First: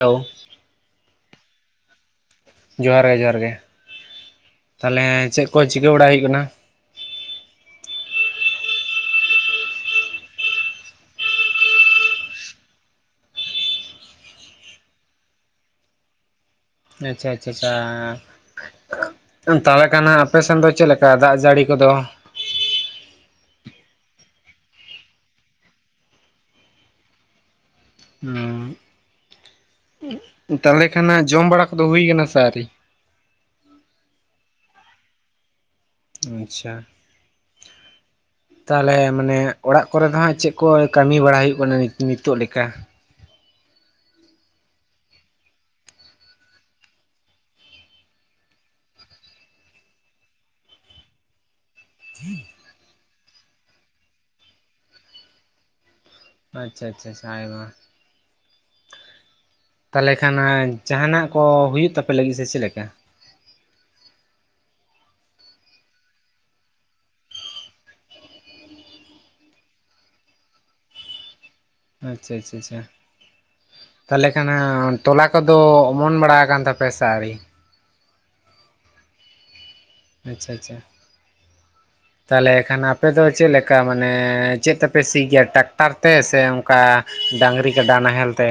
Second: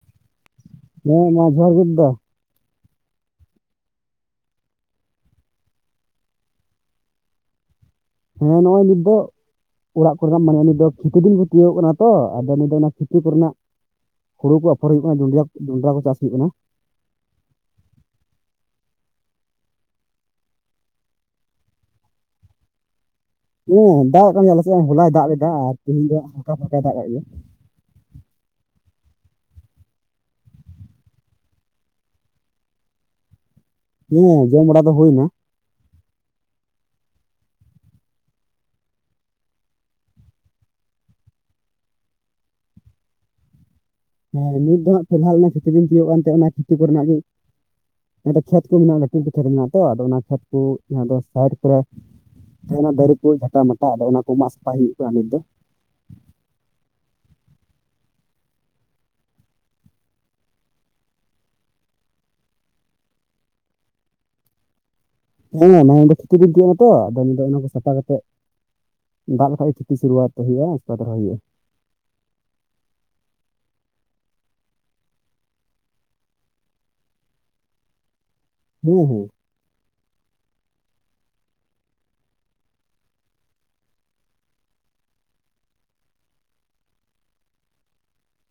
Hello. ᱦᱮᱸ ᱢᱟ ᱡᱚᱦᱟᱨ ᱜᱮ ᱫᱟ᱾ ᱡᱚᱦᱟᱨ ᱜᱮ ᱡᱚᱦᱟᱨ ᱜᱮ, ᱛᱟᱦᱚᱞᱮ ᱪᱮᱫ ᱠᱚ ᱪᱤᱠᱟᱹ ᱵᱟᱲᱟᱭ ᱦᱩᱭᱩᱜ ᱠᱟᱱᱟ? ᱦᱮᱸ ᱱᱚᱜᱚᱭ ᱱᱤᱛ ᱫᱚ ᱚᱲᱟᱜ ᱠᱚᱨᱮᱱᱟᱜ ᱢᱟᱱᱮ ᱱᱤᱛ ᱫᱚ, ᱠᱷᱮᱛᱤ ᱫᱤᱱ ᱦᱚᱭᱳᱣ ᱠᱟᱱᱟ ᱛᱚ ᱟᱫᱚ ᱚᱱᱟ ᱠᱷᱮᱛᱤ ᱠᱚᱨᱮᱱᱟᱜ ᱦᱳᱲᱩ ᱠᱚ ᱟᱯᱷᱚᱨ ᱦᱩᱭᱩᱜ ᱠᱟᱱᱟ ᱡᱚᱸᱰᱨᱟ ᱠᱚ ᱪᱟᱥ ᱦᱩᱭᱩᱜ ᱠᱟᱱᱟ᱾ ᱟᱪᱪᱷᱟ ᱟᱪᱪᱷᱟ ᱟᱪᱪᱷᱟ ᱪᱟᱻ ᱛᱟᱦᱞᱮ ᱠᱟᱱᱟ ᱟᱯᱮ ᱥᱮᱱ ᱫᱚ ᱪᱮᱫᱞᱮᱠᱟ ᱫᱟᱜ ᱡᱟᱹᱲᱤ ᱠᱚᱫᱚ? ᱦᱩᱸ ᱫᱟᱜ ᱠᱟᱱ ᱜᱮᱭᱟ ᱟᱞᱟᱥᱮᱫ ᱦᱚᱞᱟᱭ ᱫᱟᱜ ᱮᱫᱟ, ᱟᱨ ᱛᱮᱦᱮᱧ ᱫᱚ ᱦᱟᱜ ᱯᱷᱚᱸᱴᱟ ᱯᱷᱚᱸᱴᱟᱭ ᱫᱟᱜ ᱠᱮᱫ ᱜᱮᱭᱟ᱾ ᱩᱸᱜ ᱛᱟᱦᱚᱞᱮ ᱠᱷᱟᱱᱟᱜ ᱡᱚᱢ ᱵᱟᱲᱟ ᱠᱚᱫᱚ ᱦᱩᱭ ᱠᱟᱱᱟ ᱥᱮ ᱟᱣᱨᱤ? ᱦᱚᱸ ᱡᱚᱢ ᱵᱟᱲᱟ ᱫᱚ ᱦᱩᱭᱱᱟ᱾ ᱟᱪᱪᱷᱟ᱾ ᱛᱟᱦᱚᱞᱮ ᱢᱟᱱᱮ ᱚᱲᱟᱜ ᱠᱚᱨᱮ ᱫᱚ ᱦᱟᱸᱜ ᱪᱮᱫ ᱠᱚ ᱠᱟᱹᱢᱤ ᱵᱟᱲᱟ ᱦᱩᱭᱩᱜ ᱠᱟᱱᱟ ᱱᱤ ᱱᱤᱛᱚᱜ ᱞᱮᱠᱟ? ᱦᱮᱸ ᱱᱤᱛ ᱫᱚ ᱦᱟᱸᱜ [unintelligible] ᱚᱱᱟ ᱠᱷᱮᱛᱤ ᱵᱤᱱ ᱛᱤᱭᱳᱜ ᱠᱟᱱᱛᱮ ᱚᱱᱟ ᱠᱷᱮᱛᱤ ᱠᱚᱨᱮᱱᱟᱜ ᱜᱮ ᱚᱸᱰᱮ ᱠᱷᱮᱛ ᱠᱚ ᱢᱮᱱᱟᱜᱼᱟ ᱞᱟᱹᱴᱩ ᱜᱮ ᱠᱷᱮᱛ ᱢᱮᱱᱟᱜ ᱛᱚ ᱟᱫᱚ ᱚᱱᱟ ᱠᱷᱮᱛ ᱠᱚ ᱡᱟᱦᱟᱸ ᱫᱚ ᱥᱟᱭᱤᱰ ᱠᱚᱨᱮ [unintelligible] ᱚᱱᱟ ᱫᱟᱨᱮ ᱠᱚ ᱡᱷᱟᱴᱟ ᱢᱟᱴᱟ ᱟᱫᱚ ᱚᱱᱟ ᱠᱚ ᱢᱟᱜ ᱥᱟᱯᱷᱟᱭ ᱦᱩᱭᱩᱜ ᱠᱟᱱᱟᱼᱟ ᱱᱤᱛ ᱫᱚ᱾ ᱟᱪᱪᱷᱟ ᱟᱪᱪᱷᱟ, ᱟᱭᱢᱟ ᱛᱟᱦᱚᱞᱮ ᱠᱷᱟᱱ ᱡᱟᱸᱦᱟᱱᱟᱜ ᱠᱚ ᱦᱩᱭᱩᱜ ᱛᱟᱯᱮ ᱞᱟᱹᱜᱤᱫ ᱥᱮ ᱪᱮᱫ ᱞᱮᱠᱟ? ᱦᱮᱸ ᱱᱚᱣᱟ ᱫᱚ ᱛᱷᱩᱛᱤ ᱵᱤᱫᱫᱟᱹ ᱠᱟᱱᱟ ᱛᱚ ᱟᱫᱚ ᱚᱱᱟ ᱠᱚ ᱥᱟᱯᱷᱟ ᱠᱟᱛᱮᱜ ᱫᱟᱜ ᱞᱮᱠᱷᱟᱡ ᱜᱮ ᱠᱷᱤᱛᱤ ᱥᱩᱨᱣᱟᱛ ᱦᱩᱭᱩᱜ-ᱟ, ᱩᱥᱠᱮ ᱵᱟᱫ ᱨᱚᱦᱚᱭ ᱦᱩᱭᱩᱜ-ᱟ᱾ ᱟᱪᱪᱷᱟ ᱪᱷᱟ ᱪᱷᱟ᱾ ᱛᱟᱦᱚᱞᱮ ᱠᱷᱟᱱ ᱛᱚᱞᱟ ᱠᱚᱫᱚ ᱚᱢᱚᱱ ᱵᱟᱲᱟ ᱠᱟᱱ ᱛᱟᱯᱮᱭᱟ ᱥᱮ ᱟᱹᱣᱨᱤ? ᱦᱮᱸ ᱦᱮᱸ᱾ ᱟᱪᱪᱷᱟ ᱪᱷᱟ᱾ ᱛᱟᱦᱚᱞᱮ ᱠᱷᱟᱱ ᱟᱯᱮ ᱫᱚ ᱪᱮᱫ ᱞᱮᱠᱟ ᱢᱟᱱᱮ ᱪᱮᱫ ᱛᱮᱯᱮ ᱥᱤ ᱜᱮᱭᱟ? ᱴᱟᱠᱴᱟᱨ ᱛᱮ ᱥᱮ ᱚᱱᱠᱟ ᱰᱟᱹᱟᱝᱨᱤ ᱠᱟᱰᱟ ᱱᱟᱦᱮᱞ ᱛᱮ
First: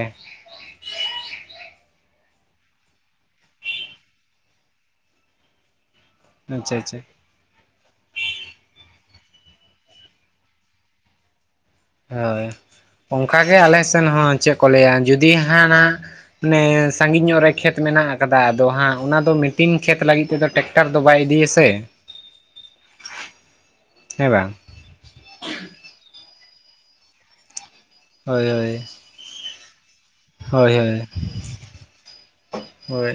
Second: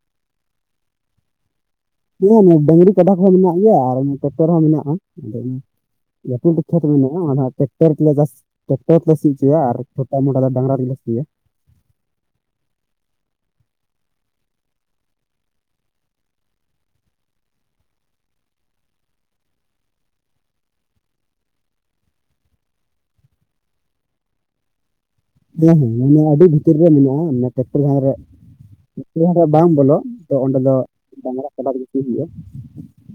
ᱧᱮᱞ ᱢᱮ ᱰᱝᱨᱤ ᱠᱟᱰᱟ ᱠᱚᱦᱚᱸ ᱢᱤᱱᱟᱜ ᱜᱮᱭᱟ ᱟᱨ ᱴᱨᱟᱠᱴᱚᱨ ᱦᱚᱸ ᱢᱤᱱᱟᱜᱼᱟ᱾ ᱞᱟᱹᱴᱩ ᱟᱪᱪᱷᱟ ᱠᱷᱮᱛ ᱟᱪᱪᱷᱟ ᱢᱮᱱᱟᱜᱼᱟ ᱚᱱᱟ ᱦᱚᱸ ᱴᱚᱠᱴᱟᱨ ᱛᱮᱞᱮ ᱪᱟᱥ ᱴᱨᱟᱠᱴᱟᱨ ᱛᱮᱞᱮ ᱥᱤᱪᱚᱭᱟ ᱟᱨ ᱪᱷᱚᱴᱟ ᱢᱚᱴᱟ ᱫᱚ ᱰᱟᱝᱨᱟ ᱛᱮᱞᱮ ᱥᱤᱭᱟ᱾ ᱦᱳᱭ, ᱚᱱᱠᱟᱜᱮ ᱟᱞᱮ ᱥᱮᱱ ᱦᱚᱸ ᱪᱮᱫ ᱠᱚ ᱞᱟᱹᱭᱟ ᱡᱩᱫᱤ ᱦᱟ ᱱᱟᱜ ᱢᱟᱱᱮ ᱥᱟᱺᱜᱤᱧ ᱧᱚᱜ ᱨᱮ ᱠᱷᱮᱛ ᱢᱮᱱᱟᱜ ᱟᱠᱟᱫᱟ, ᱟᱫᱚ ᱦᱟᱸᱜ ᱚᱱᱟ ᱫᱚ ᱢᱤᱴᱤᱱ ᱠᱷᱮᱛ ᱞᱟᱹᱜᱤᱫ ᱛᱮᱫᱚ ᱴᱮᱠ ᱴᱟᱨ ᱫᱚ ᱵᱟᱭ ᱤᱫᱤ ᱟᱥᱮ ᱦᱮᱸ ᱵᱟᱝ? ᱦᱮᱸ ᱦᱮᱸ ᱢᱟᱱᱮ ᱟᱹᱰᱤ ᱵᱷᱤᱛᱤᱨ ᱨᱮ ᱢᱮᱱᱟᱜᱼᱟ, ᱚᱱᱮ ᱴᱮᱠᱴᱚᱨ ᱡᱟᱦᱟ ᱨᱮ ᱦᱳᱭ ᱦᱳᱭ᱾ ᱡᱟᱸᱦᱟ ᱠᱚᱨᱮ ᱵᱟᱝ ᱵᱚᱞᱚᱜ ᱛᱚ ᱚᱸᱰᱮ ᱦᱳᱭ ᱫᱚ ᱦᱳᱭ ᱰᱟᱝᱨᱟ ᱠᱟᱰᱟ ᱛᱮ ᱜᱮ ᱥᱤ ᱦᱩᱭᱩᱜᱼᱟ᱾ ᱦᱳᱭ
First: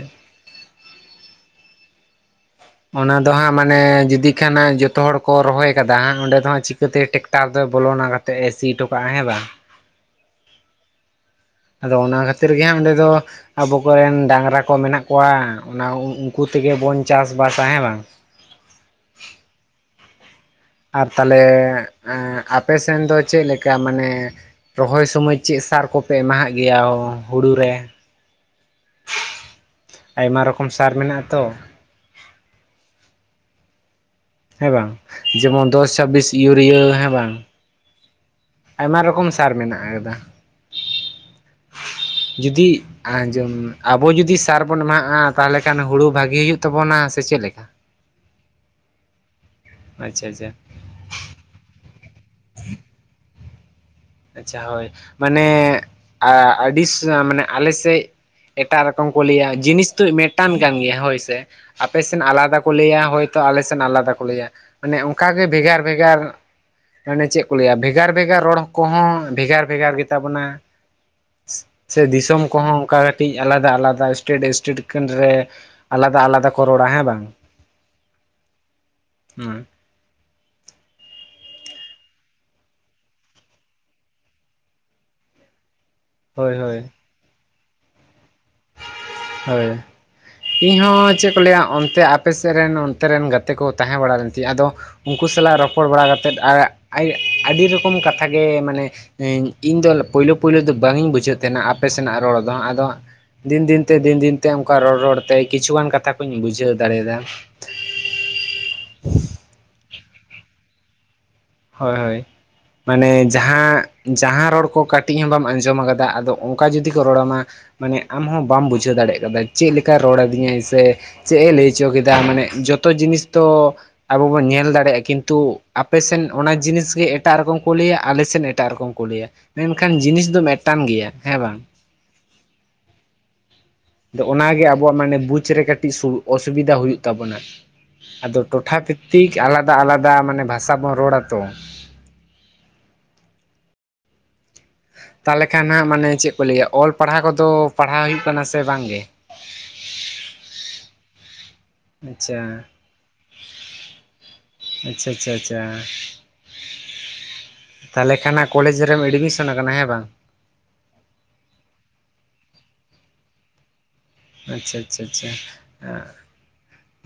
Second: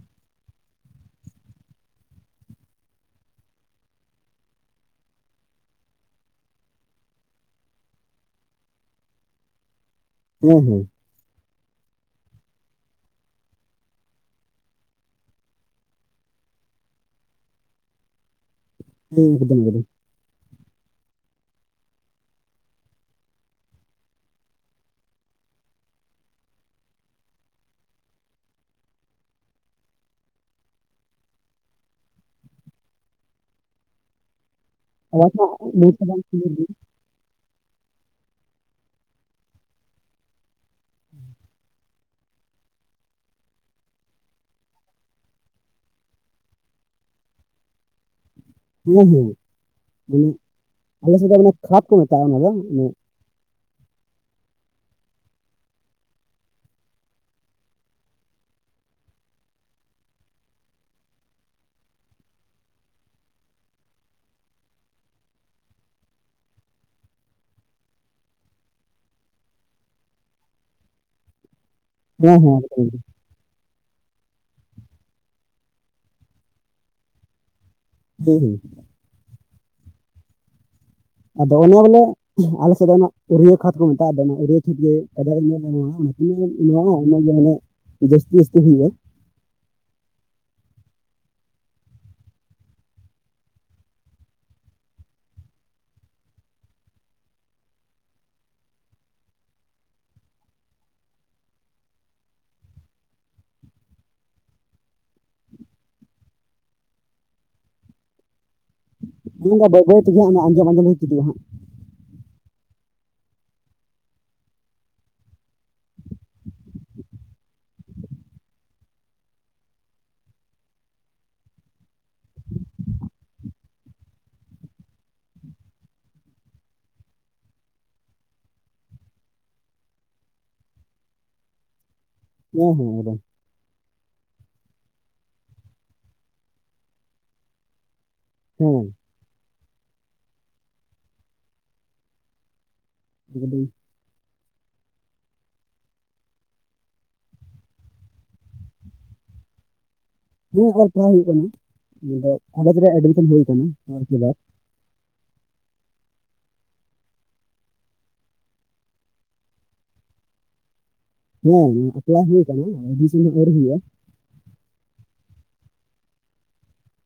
ᱚᱱᱟ ᱫᱚ ᱦᱟᱸᱜ ᱢᱟᱱᱮ ᱡᱩᱫᱤ ᱠᱷᱟᱱᱟ ᱡᱚᱛᱚ ᱦᱚᱲ ᱠᱚ ᱨᱚᱦᱚᱭ ᱠᱟᱫᱟ ᱚᱸᱰᱮ ᱫᱚ ᱦᱟᱸᱜ ᱪᱤᱠᱟᱹᱛᱮ ᱴᱮᱠᱴᱟᱨ ᱫᱚ ᱵᱚᱞᱚᱱᱟ? ᱛᱮ ᱥᱤ ᱦᱚᱴᱚᱠᱟᱜᱼᱟ, ᱦᱮ ᱵᱟᱝ᱾ ᱦᱩᱸ ᱦᱩᱸ᱾ ᱟᱫᱚ ᱚᱱᱟ ᱠᱷᱟᱹᱛᱤᱨ ᱜᱮ ᱚᱸᱰᱮ ᱫᱚ ᱟᱵᱚ ᱠᱚᱨᱮᱱ ᱰᱟᱝᱜᱽᱨᱟ ᱠᱚ ᱢᱮᱱᱟᱜ ᱠᱚᱣᱟ᱾ ᱚᱱᱟ ᱩᱱᱠᱩ ᱛᱮᱜᱮ ᱵᱚᱱ ᱪᱟᱥ ᱵᱟᱥᱟᱼᱟ, ᱦᱮᱸ ᱵᱟᱝ? ᱦᱩᱸ ᱮᱠᱫᱚᱢ ᱮᱠᱫᱚᱢ᱾ ᱟᱨ ᱛᱟᱦᱞᱮ ᱟᱯᱮ ᱥᱮᱱ ᱫᱚ ᱪᱮᱫ ᱞᱮᱠᱟ ᱢᱟᱱᱮ ᱨᱚᱦᱚᱭ ᱥᱚᱢᱚᱭ ᱪᱮᱫ ᱥᱟᱨ ᱠᱚᱯᱮ ᱮᱢᱟᱦᱟᱜ ᱜᱮᱭᱟ, ᱦᱩᱲᱩ ᱨᱮ? ᱟᱭᱢᱟ ᱨᱚᱠᱚᱢ ᱥᱟᱨ ᱢᱮᱱᱟᱜᱼᱟ ᱛᱚ᱾ ᱦᱮᱸ ᱵᱟᱝ ᱟᱵᱟᱨ ᱡᱮᱢᱚᱱ ᱢᱚᱡᱽ ᱫᱚᱥ ᱛᱮ ᱵᱟᱝ ᱪᱷᱟᱵᱤᱥ ᱥᱤ ᱤᱭᱩᱨᱤᱭᱟ ᱦᱮᱸ ᱵᱟᱝ? ᱟᱭᱢᱟ ᱨᱚᱠᱚᱢ ᱥᱟᱨ ᱢᱮᱱᱟᱜ ᱟᱠᱟᱫᱟ᱾ ᱡᱩᱫᱤ ᱟᱸᱡᱚᱢ ᱟᱵᱚ ᱡᱩᱫᱤ ᱥᱟᱨ ᱵᱚᱱ ᱮᱢᱟᱜᱼᱟ, ᱛᱟᱦᱚᱞᱮ ᱠᱷᱟᱱ ᱦᱩᱲᱩ ᱵᱷᱟᱹᱜᱤ ᱦᱩᱭᱩᱜ ᱛᱟᱵᱚᱱᱟ ᱥᱮ ᱪᱮᱫ ᱞᱮᱠᱟᱻ [unintelligible] ᱟᱪᱪᱷᱟ ᱟᱪᱪᱷᱟ ᱟᱞᱮ ᱥᱮᱫ ᱫᱚ ᱚᱱᱟ ᱠᱷᱚᱛ ᱠᱚ ᱢᱮᱛᱟᱜᱼᱟ᱾ ᱚᱱᱟ ᱫᱚ ᱟᱪᱪᱷᱟ ᱦᱳᱭ ᱢᱟᱱᱮ ᱟᱹᱰᱤ ᱢᱟᱱᱮ ᱟᱞᱮ ᱥᱮᱫ ᱮᱴᱟᱜ ᱨᱚᱠᱚᱢ ᱠᱚ ᱞᱟᱹᱭᱟ, ᱡᱤᱱᱤᱥ ᱛᱚ ᱢᱮᱫᱴᱟᱱ ᱠᱟᱱ ᱜᱮᱭᱟ ᱦᱳᱭ ᱥᱮ᱾ ᱟᱯᱮ ᱥᱮᱱ ᱟᱞᱟᱫᱟ ᱠᱚ ᱞᱟᱹᱭᱼᱟ, ᱦᱳᱭᱛᱚ ᱟᱞᱮᱥᱮᱫ ᱟᱞᱟᱫᱟ ᱠᱚ ᱞᱟᱹᱭᱼᱟ᱾ ᱢᱟᱱᱮ ᱚᱱᱠᱟ ᱜᱮ ᱵᱷᱮᱜᱟᱨ ᱵᱷᱮᱜᱟᱨ ᱢᱟᱱᱮ ᱪᱮᱫ ᱠᱚ ᱞᱟᱹᱭᱟ ᱵᱷᱮᱜᱟᱨ ᱵᱷᱮᱜᱟᱨ ᱨᱚᱲ ᱠᱚᱦᱚᱸ ᱵᱷᱮᱜᱟᱨ ᱵᱷᱮᱜᱟᱨ ᱜᱮᱛᱟ ᱵᱚᱱᱟ ᱥᱮ ᱦᱮᱸ ᱫᱤᱥᱚᱢ ᱠᱚᱦᱚᱸ ᱦᱮᱸ ᱚᱱᱠᱟ ᱠᱟᱹᱴᱤᱡ ᱟᱞᱟᱫᱟ ᱟᱞᱟᱫᱟ ᱮᱥᱴᱮᱴ ᱮᱥᱴᱮᱴ ᱨᱮ ᱟᱞᱟᱫᱟ ᱟᱞᱟᱫᱟ ᱠᱚ ᱨᱚᱲᱟ ᱦᱮᱸ ᱵᱟᱝ? [inaudible] ᱦᱩᱸ᱾ ᱟᱫᱚ ᱚᱱᱟ ᱵᱚᱞᱮ ᱟᱞᱮ ᱮᱥᱮᱫ ᱫᱚ ᱚᱱᱟ ᱨᱩᱭᱟᱹ ᱠᱷᱟᱛ ᱠᱚ ᱢᱮᱛᱟᱜᱼᱟ, ᱫᱚᱢᱮ [unintelligible] ᱦᱳᱭ ᱦᱳᱭ ᱧᱟᱢᱚᱜᱼᱟ, ᱚᱱᱟ ᱫᱚ ᱢᱟᱱᱮ ᱡᱟᱹᱥᱛᱤ ᱡᱟᱹᱥᱛᱤ ᱦᱩᱭᱩᱜᱼᱟ᱾ ᱦᱳᱭ᱾ ᱤᱧᱦᱚᱸ ᱪᱮᱫ ᱠᱚ ᱞᱟᱹᱭᱼᱟ, ᱚᱱᱛᱮ ᱟᱯᱮ ᱥᱮᱫ ᱨᱮᱱ ᱚᱱᱛᱮ ᱨᱮᱱ ᱜᱟᱛᱮ ᱠᱚ ᱛᱟᱦᱮᱸ ᱵᱟᱲᱟ ᱞᱮᱱ ᱛᱤᱧᱟᱹ᱾ ᱟᱫᱚ ᱩᱱᱠᱩ ᱥᱟᱞᱟᱜ ᱨᱚᱯᱚᱲ ᱵᱟᱲᱟ ᱠᱟᱛᱮᱫ ᱟᱨ ᱟᱹᱰᱤ ᱨᱚᱠᱚᱢ ᱠᱟᱛᱷᱟ ᱜᱮ ᱢᱟᱱᱮ [unintelligible] ᱤᱧ ᱫᱚ ᱯᱳᱭᱞᱳ ᱯᱳᱭᱞᱳ ᱫᱚ ᱵᱟᱝ ᱤᱧ ᱵᱩᱡᱷᱟᱹᱣ ᱛᱟᱦᱮᱱᱟ ᱟᱯᱮ ᱥᱮᱱᱟᱜ ᱨᱚᱲ ᱫᱚ ᱦᱟᱜ᱾ ᱟᱫᱚ ᱫᱤᱱ ᱫᱤᱱ ᱫᱤᱱ ᱫᱤᱱ ᱛᱮ ᱚᱱᱠᱟ ᱨᱚᱲ ᱨᱚᱲ ᱛᱮ ᱠᱤᱪᱷᱩ ᱜᱟᱱ ᱠᱟᱛᱷᱟ ᱠᱚᱧ ᱵᱩᱡᱷᱟᱹᱣ ᱫᱟᱲᱮᱭᱟᱫᱟ᱾ [inaudible] ᱵᱟᱹᱭ ᱵᱟᱹᱭ ᱛᱤᱜᱮ ᱦᱟᱸᱜ ᱟᱸᱡᱚᱢ ᱟᱸᱡᱚᱢ ᱦᱟᱸᱜ ᱦᱳᱭ ᱦᱳᱭ᱾ ᱢᱟᱱᱮ ᱡᱟᱦᱟᱸ ᱡᱟᱦᱟᱸ ᱨᱚᱲ ᱠᱚ ᱠᱟᱹᱴᱤᱡ ᱦᱚᱸ ᱵᱟᱢ ᱟᱸᱡᱚᱢ ᱠᱟᱫᱟ, ᱟᱫᱚ ᱚᱱᱠᱟ ᱡᱩᱫᱤ ᱠᱚ ᱨᱚᱲᱟᱢᱟ ᱢᱟᱱᱮ ᱟᱢᱦᱚᱸ ᱵᱟᱢ ᱵᱩᱡᱷᱟᱹᱣ ᱫᱟᱲᱮᱭᱟᱜ ᱠᱟᱫᱟ᱾ ᱪᱮᱫᱠᱟᱭ ᱨᱚᱲ ᱟᱹᱫᱤᱧᱟᱭ ᱥᱮ? ᱪᱮᱫ ᱮ ᱞᱟᱹᱭ ᱦᱚᱪᱚ ᱠᱮᱫᱟ? ᱢᱟᱱᱮ ᱡᱚᱛᱚ ᱡᱤᱱᱤᱥ ᱫᱚ ᱟᱵᱚ ᱵᱚᱱ ᱧᱮᱞ ᱫᱟᱲᱮᱭᱟᱜᱼᱟ, ᱠᱤᱱᱛᱩ ᱟᱯᱮᱥᱮᱫ ᱚᱱᱟ ᱡᱤᱱᱤᱥ ᱜᱮ ᱮᱴᱟᱜ ᱨᱚᱠᱚᱢ ᱠᱚ ᱞᱟᱹᱭᱟ᱾ ᱟᱞᱮᱥᱮᱱ ᱮᱴᱟᱜ ᱨᱚᱠᱚᱢ ᱠᱚ ᱞᱟᱹᱭᱟ᱾ ᱢᱮᱱᱠᱷᱟᱱ ᱡᱤᱱᱤᱥ ᱫᱚ ᱢᱤᱫᱴᱟᱝ ᱜᱮᱭᱟ ᱦᱮᱸ ᱵᱟᱝ᱾ ᱦᱩᱸ ᱦᱩᱸ ᱮᱠᱫᱚᱢ᱾ ᱟᱫᱚ ᱚᱱᱟ ᱜᱮ ᱟᱵᱚᱣᱟᱜ ᱢᱟᱱᱮ ᱵᱩᱡ ᱨᱮ ᱠᱟᱹᱴᱤᱡ ᱚᱥᱩᱵᱤᱫᱟ ᱦᱩᱭᱩᱜ ᱛᱟᱵᱚᱱᱟ᱾ ᱟᱫᱚ ᱴᱚᱴᱷᱟ ᱫᱷᱤᱠ ᱟᱞᱟᱫᱟ ᱟᱞᱟᱫᱟ ᱢᱟᱱᱮ ᱵᱷᱟᱥᱟ ᱵᱚᱱ ᱨᱚᱲᱟ ᱛᱚ᱾ ᱦᱮᱞᱳ! ᱛᱟᱦᱚᱞᱮ ᱠᱷᱟᱱ ᱦᱟᱸᱜ ᱢᱟᱱᱮ ᱪᱮᱫ ᱠᱚ ᱞᱟᱹᱭᱟ ᱚᱞ ᱯᱟᱲᱦᱟᱣ ᱠᱚᱫᱚ ᱯᱟᱲᱦᱟᱣ ᱦᱩᱭᱩᱜ ᱠᱟᱱᱟ ᱥᱮ ᱵᱟᱝ ᱜᱮ? ᱦᱮᱸ ᱚᱞ ᱯᱟᱲᱦᱟᱣ ᱦᱩᱭᱩᱜ ᱠᱟᱱᱟ᱾ ᱟᱫᱚ ᱟᱪᱪᱷᱟ ᱠᱚᱞᱮᱡ ᱨᱮ ᱮᱰᱢᱤᱥᱚᱱ ᱦᱩᱭ ᱟᱠᱟᱱᱟ᱾ ᱟᱨᱠᱤ [unintelligible] ᱟᱪᱪᱷᱟ ᱟᱪᱪᱷᱟ ᱟᱪᱪᱷᱟ᱾ ᱛᱟᱞᱚᱞᱮ ᱠᱷᱟᱱ ᱠᱚᱞᱮᱡᱽ ᱨᱮᱢ ᱮᱰᱢᱤᱥᱚᱱ ᱠᱟᱱᱟ ᱦᱮᱸ ᱵᱟᱝ? ᱦᱮᱸ ᱮᱯᱞᱟᱭ ᱦᱩᱭ ᱟᱠᱟᱱᱟ, ᱮᱵᱢᱤᱥᱚᱱ ᱫᱚ ᱟᱣᱨᱤ ᱦᱩᱭᱩᱜᱼᱟ᱾ ᱟᱪᱪᱷᱟ ᱟᱪᱪᱷᱟ ᱪᱷᱟ